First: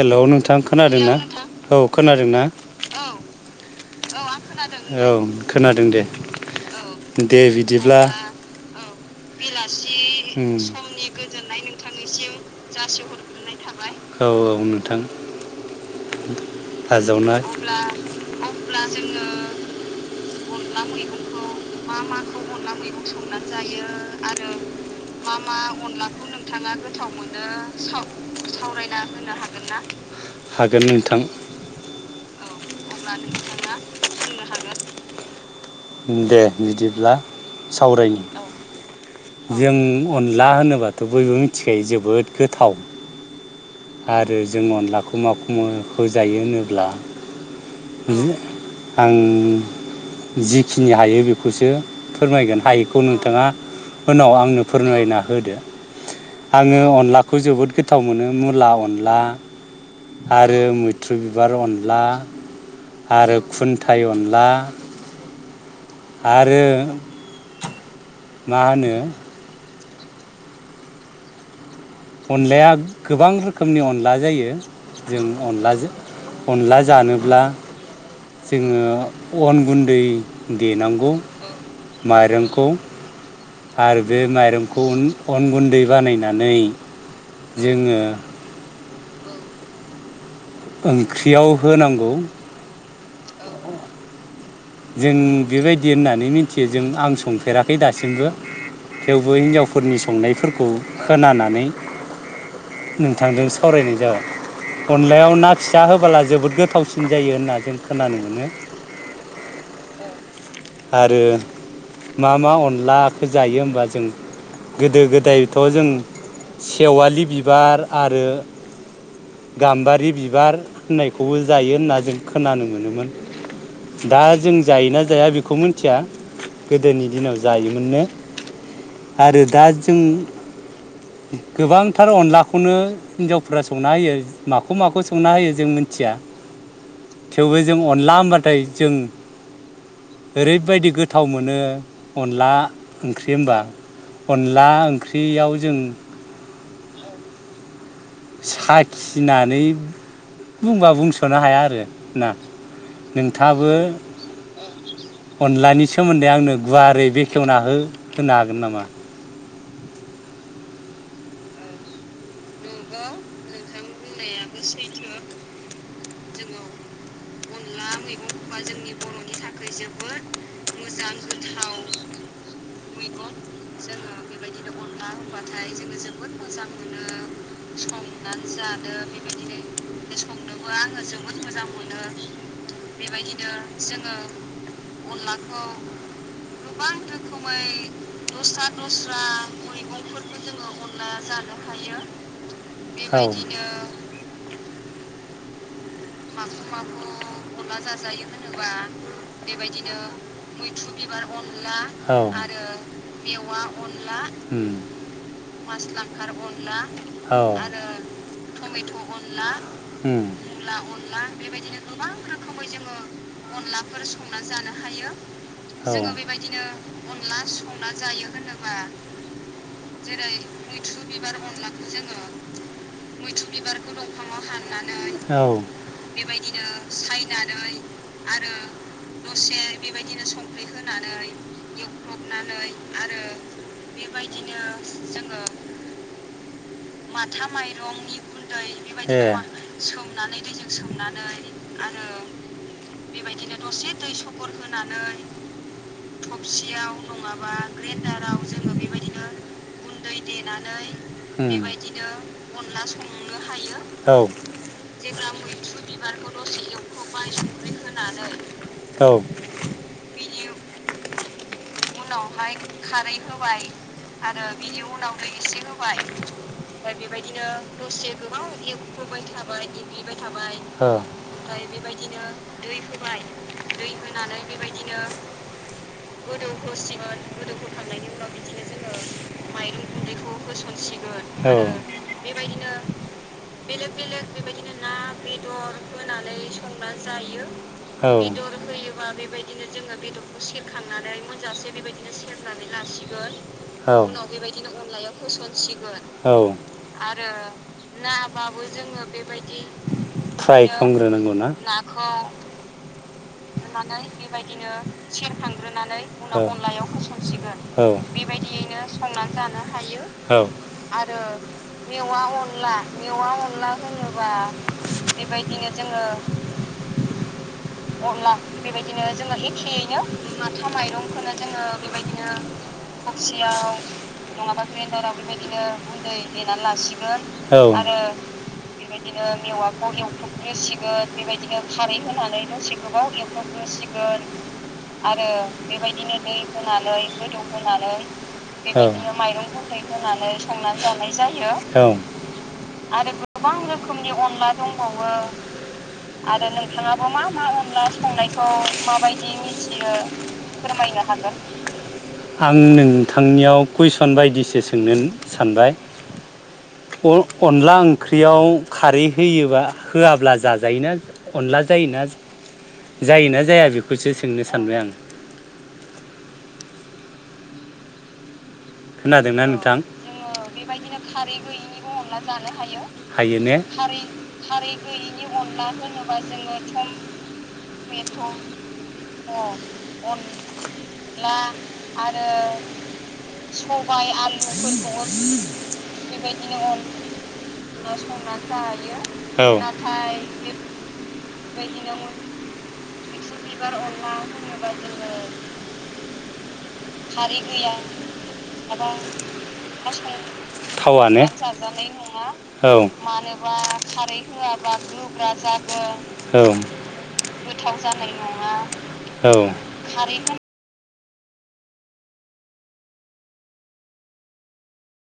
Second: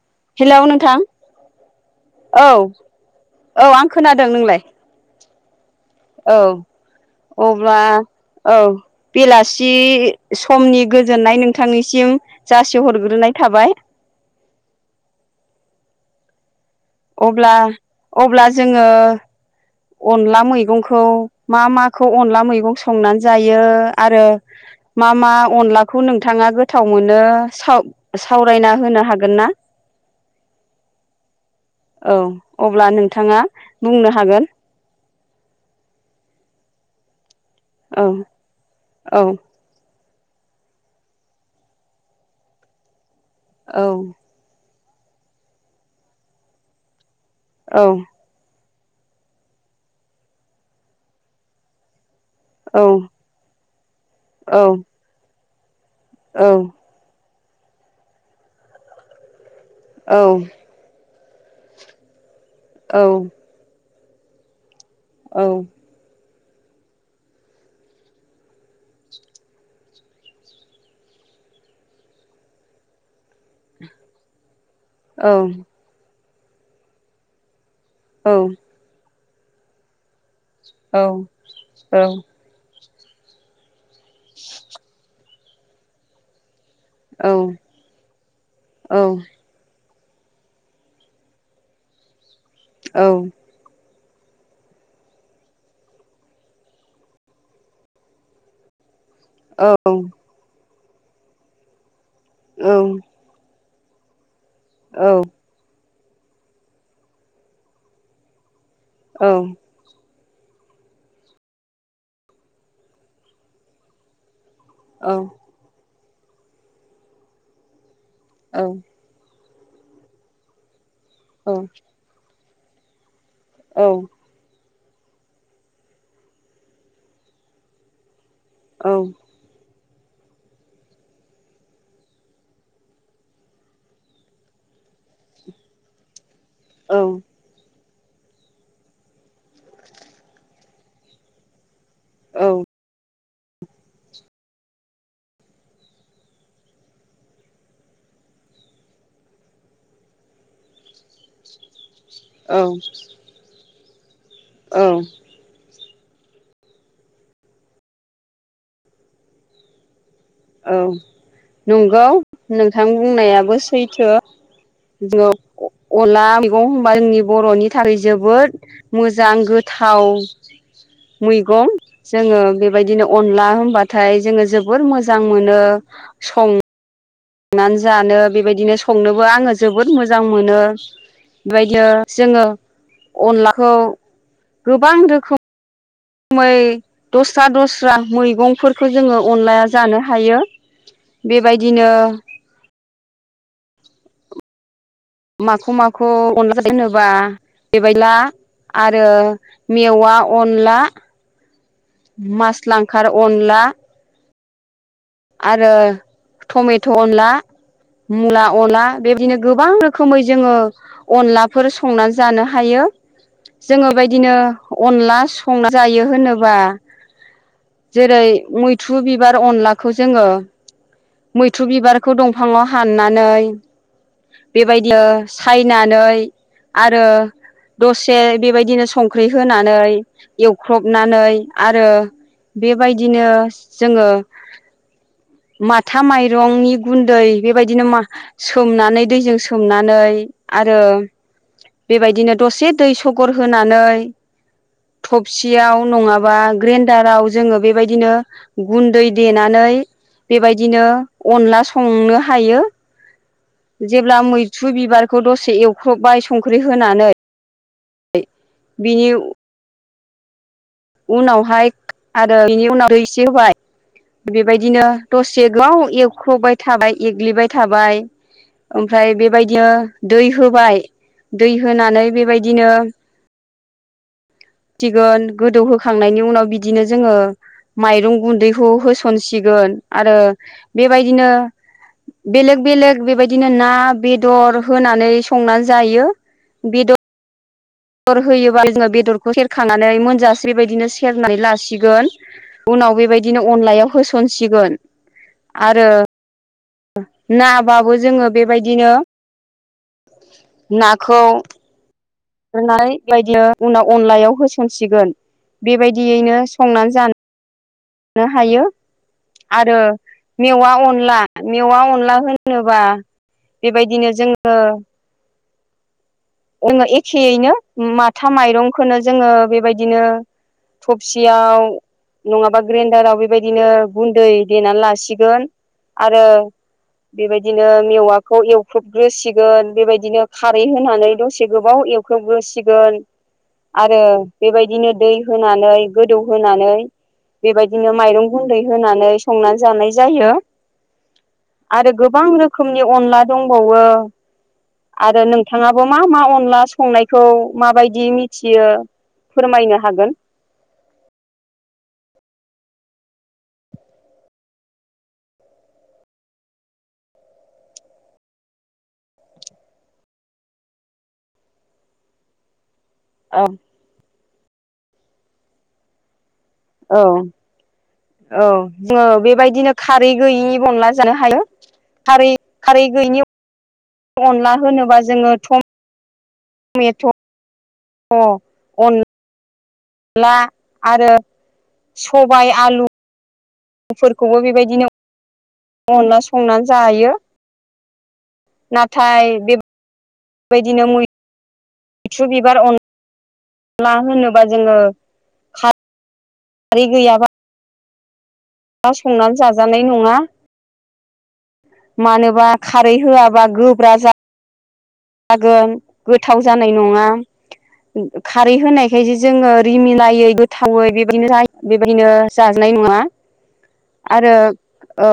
Hello नोंथां खोनादोंनाा औ औ खोनादोंना औ आं खोनादों नोंलाय खोनादों दे औ दे अब्ला बिदिब्ला औ बेलासि समनि गोजोननाय नोंथांनिसिम जासिहरग्रोनाय थाबाय औ नोंथां आजावनो अब्ला अब्ला जोङो अनला मैगंखौ मा माखौ अनला मैगं संनानै जायो आरो मा मा अनलाखौ नोंथाङा गोथाव मोनो सावरायना होनो हागोन ना हागोन नोंथां औ अब्ला नोंथाङा बुंनो हागोन दे बिदिब्ला औ सावरायनि औ जों अनला होनोबाथ' बयबो मिथिखायो जोबोद गोथाव औ आरो जों अनला खुमा खुमाो होजायो होनोब्ला औ आं जिखिनि हायो बेखौसो फोरमायगोन औ हायिखौ नोंथाङा उनाव औ आंनो फोरमायना होदो आङो अनलाखौ जोबोद गोथाव मोनो मुला अनला आरो मैथ्रु बिबार अनला औ आरो खुन थाय अनला औ आरो मा होनो अनलाया गोबां रोखोमनि अनला जायो जों अनलाजों अनला जानोब्ला जोङो अन गुन्दै देनांगौ माइरंखौ आरो बे माइरंखौ अन गुन्दै बानायनानै जोङो औ ओंख्रियाव होनांगौ औ जों बेबायदि होननानै मिथियो जों आं संफेराखै दासिमबो थेवबो हिनजावफोरनि संनायफोरखौ खोनानानै नोंथांदों सावरायनाय जाबाय अनलायाव ना फि फिसा होबला जोबोद गोथावसिन जायो होनना जों खोनानो मोनो औ आरो मा मा अनलाखौ जायो होमबा जों गोदो गोदायथ' जों सेवालि बिबार आरो गाम्बारि बिबार होननायखौबो जायो होनना जों खोनानो मोनोमोन दा जों जायोना जाया बेखौ मिथिया गोदोनि दिनाव जायोमोननो। आरो दा जों गोबांथार अनलाखौनो हिनजावफोरा संना होयो माखौ माखौ संना होयो जों मिथिया थेवबो जों अनला होमबाथाय जों ओरैबायदि गोथाव मोनो अनला ओं ओंख्रि होनबा अनला ओंख्रियाव जों साखिनानै बुंबा बुंस'नो हाया आरो ना औ औ नोंथाङाबो औ अनलानि सि सोमोन्दै आंनो गुवारै बेखेवना हो होनो हागोन नामा औ नंगौ नोंथां बुंनायाबो बुंनायाबो सैथो अला मैगं होमबा जोंनि बर'नि थाखाय जोबोद मोजां गोथाव मैगं जोङो बे बेबायदिनो अनला होनबाथाय जोङो जोबोर मोजां मोनो सं संनानै जानो संनोबो आङो बेबायदिनो जोबोद मोजां मोनो संनोबो आङो जोबोद मोजां बेबायदिनो मोनो जोङो बेबायदिनो अनलाखौ जोङो गोबां अनलाखौ दस्रा दस्रा मैगंफोरखौ जोङो अनलाया जानो हायो बेयो बेबायदिनो औ माखौ मा खौ अनला होनोब्ला बेबायला आरो मेवआ अनला बिबार अनला आरो मासलांखार मेवा अनला अनला आरो टमेट' अनला औ मुला अनला बेबायदिनो गोबां रोखोम मै उम जोङो अनलाफोर संना जानो हायो। जोङो अनलाफोर बेबायदिनो संना जानो हायो अनला संना जायो जोङो होनोबा बेबायदिनो अनला संना जेरै जायो होन मैथ्रु बिबार अनला जेरै मैथ्रु बिबार अनलाखौ बिबारखौ जोङो दंफाङाव मैथ्रु बिबारखौ दंफाङाव हाननानै ओ साइनानै आरो दसे बेबायदिनो संख्रि होनानै एवख्रबनानै नै आरो बेबायदिनो जोङो माथा माइरंनि गुन्दै बेबायदिनो मा सोमनानै दैजों सोमनानै सोमनानै दै जों आरो सोमनानै आरो बेबायदिनो दसे दै सगर बेबायदिनो दसे दै सगर होनानै याव नंङाबा ग्रेनदारआव जोंङो बेबायदिनो गुन्दै देनानै बेबायदिनो अनला संनो हायो। औ जेब्ला मैथ्रु बिबारखौ दसे एव [inaudible] बिनि औ उनावहाय आरो बेनि उनाव दै एसे होबाय बेबायदिनो दसे गोबाव एवख्र'बाय थाबाय एग्लिबाय थाबाय ओमफ्राय बेबायदिनो दै होबाय औ दै होनानै बेबायदिनो सिगोन [inaudible] गोदौहोखांनायनि उनाव बिदिनो जोङो माइरं गुन्दैखौ होसनसिगोन आरो बेबायदिनो बेलेग बेलेग बेबायदिनो ना बेदर होनानै संनानै जायो। बेदर बेदर होयोबा जोङो बेदरखौ सेरखांनानै मोनजासे बेबायदिनो सेरनानै लासिगोन [inaudible] औ [inaudible] औ आरो उनाव बेबायदिनो अनलायाव होसनसिगोन आरो नाबाबो जोङो नाबाबो बेबायदिनो जोङो बेबायदि फ्राय नाखौ खालामग्रोनांगौ ना नानै बेबायदिनो उनाव होनानै अनलायाव बेबायदिनो होसनसिगोन सेरखांग्रोनानै बेबायदियैनो उनाव अनलायाव संनानै जानो होसनसिगोन औ हायो बेबायदियैनो संनानै जानो आरो हायो औ मेवा आरो अनला मेवा अनला मेवा अनला बिदिनो जोङो [inaudible] एखेयैनो माथा माइरंखौनो जोङो बेबायदिनो थबसि आव नङाबा ग्रेन्डाराव बेबायदिनो गुन्दै देनानै लासिगोन आरो ओ बेबायदिनो मेवाखौ एवख्रुबग्रोसिगोन बेबायदिनो खारै होनानै दसे गोबाव एवख्रोबग्रोसिगोन आरो बेबायदिनो दै होनानै गोदौ हो होनानै गोदौ होनानै गुन्दै औ होनानै बेबायदिनो माइरं संनानै गुनदै जानाय होनानै जायो संनानै जानाय जायो। औ आरो गोबां रोखोमनि आरो अनला गोबां दंबावो रोखोमनि अनला दंबावो आरो नोंथाङाबो मा मा आरो अनला नोंथाङाबो संनायखौ मा मा अनला माबायदि संनायखौ मिथियो माबायदि फोरमायनो मिथियो? हागोन फोरमायनो हागोन। आं नोंथांनियाव कुइसन बायदिसो सोंनो सानबाय। अन-अनला ओंख्रियाव खारै होयोबा होआब्ला जाजायोना अनला जायोना? औ जायोना जाया बेखौसो सोंनो सानबाय आं। औ औ जोङो खोनादोंना बेबायदिनो नोंथां खारै गैयिनि बो अनला जानो हायो खारै खारै गैयिनि हायो ने! अनला होनोबा जोङो [inaudible] बा जोङो टमेट' थमेथ दं अनला आरो सबाइ आलु सबाइ आलु फोरखोबो अनला बेबायदिनो संनानै अन जायो होना सं ना जायो नाथाय औ नाथाय बे बेबायदिनो बायदिनो मैथ्रु बिबार बिबार अनला होयोबा जोङो खारै गैया दा संनानै जाजानाय नङा। थावानो नङा मानोबा औ खारै होआबा मानोबा गोब्रा खारै होआबा जुग्रा जागोन नाय नङा खारि होनायखायसो औ जोङो रिमिनायै गोथावै [unintelligible] बिबदिनो जाजानाय नङा आरो ओ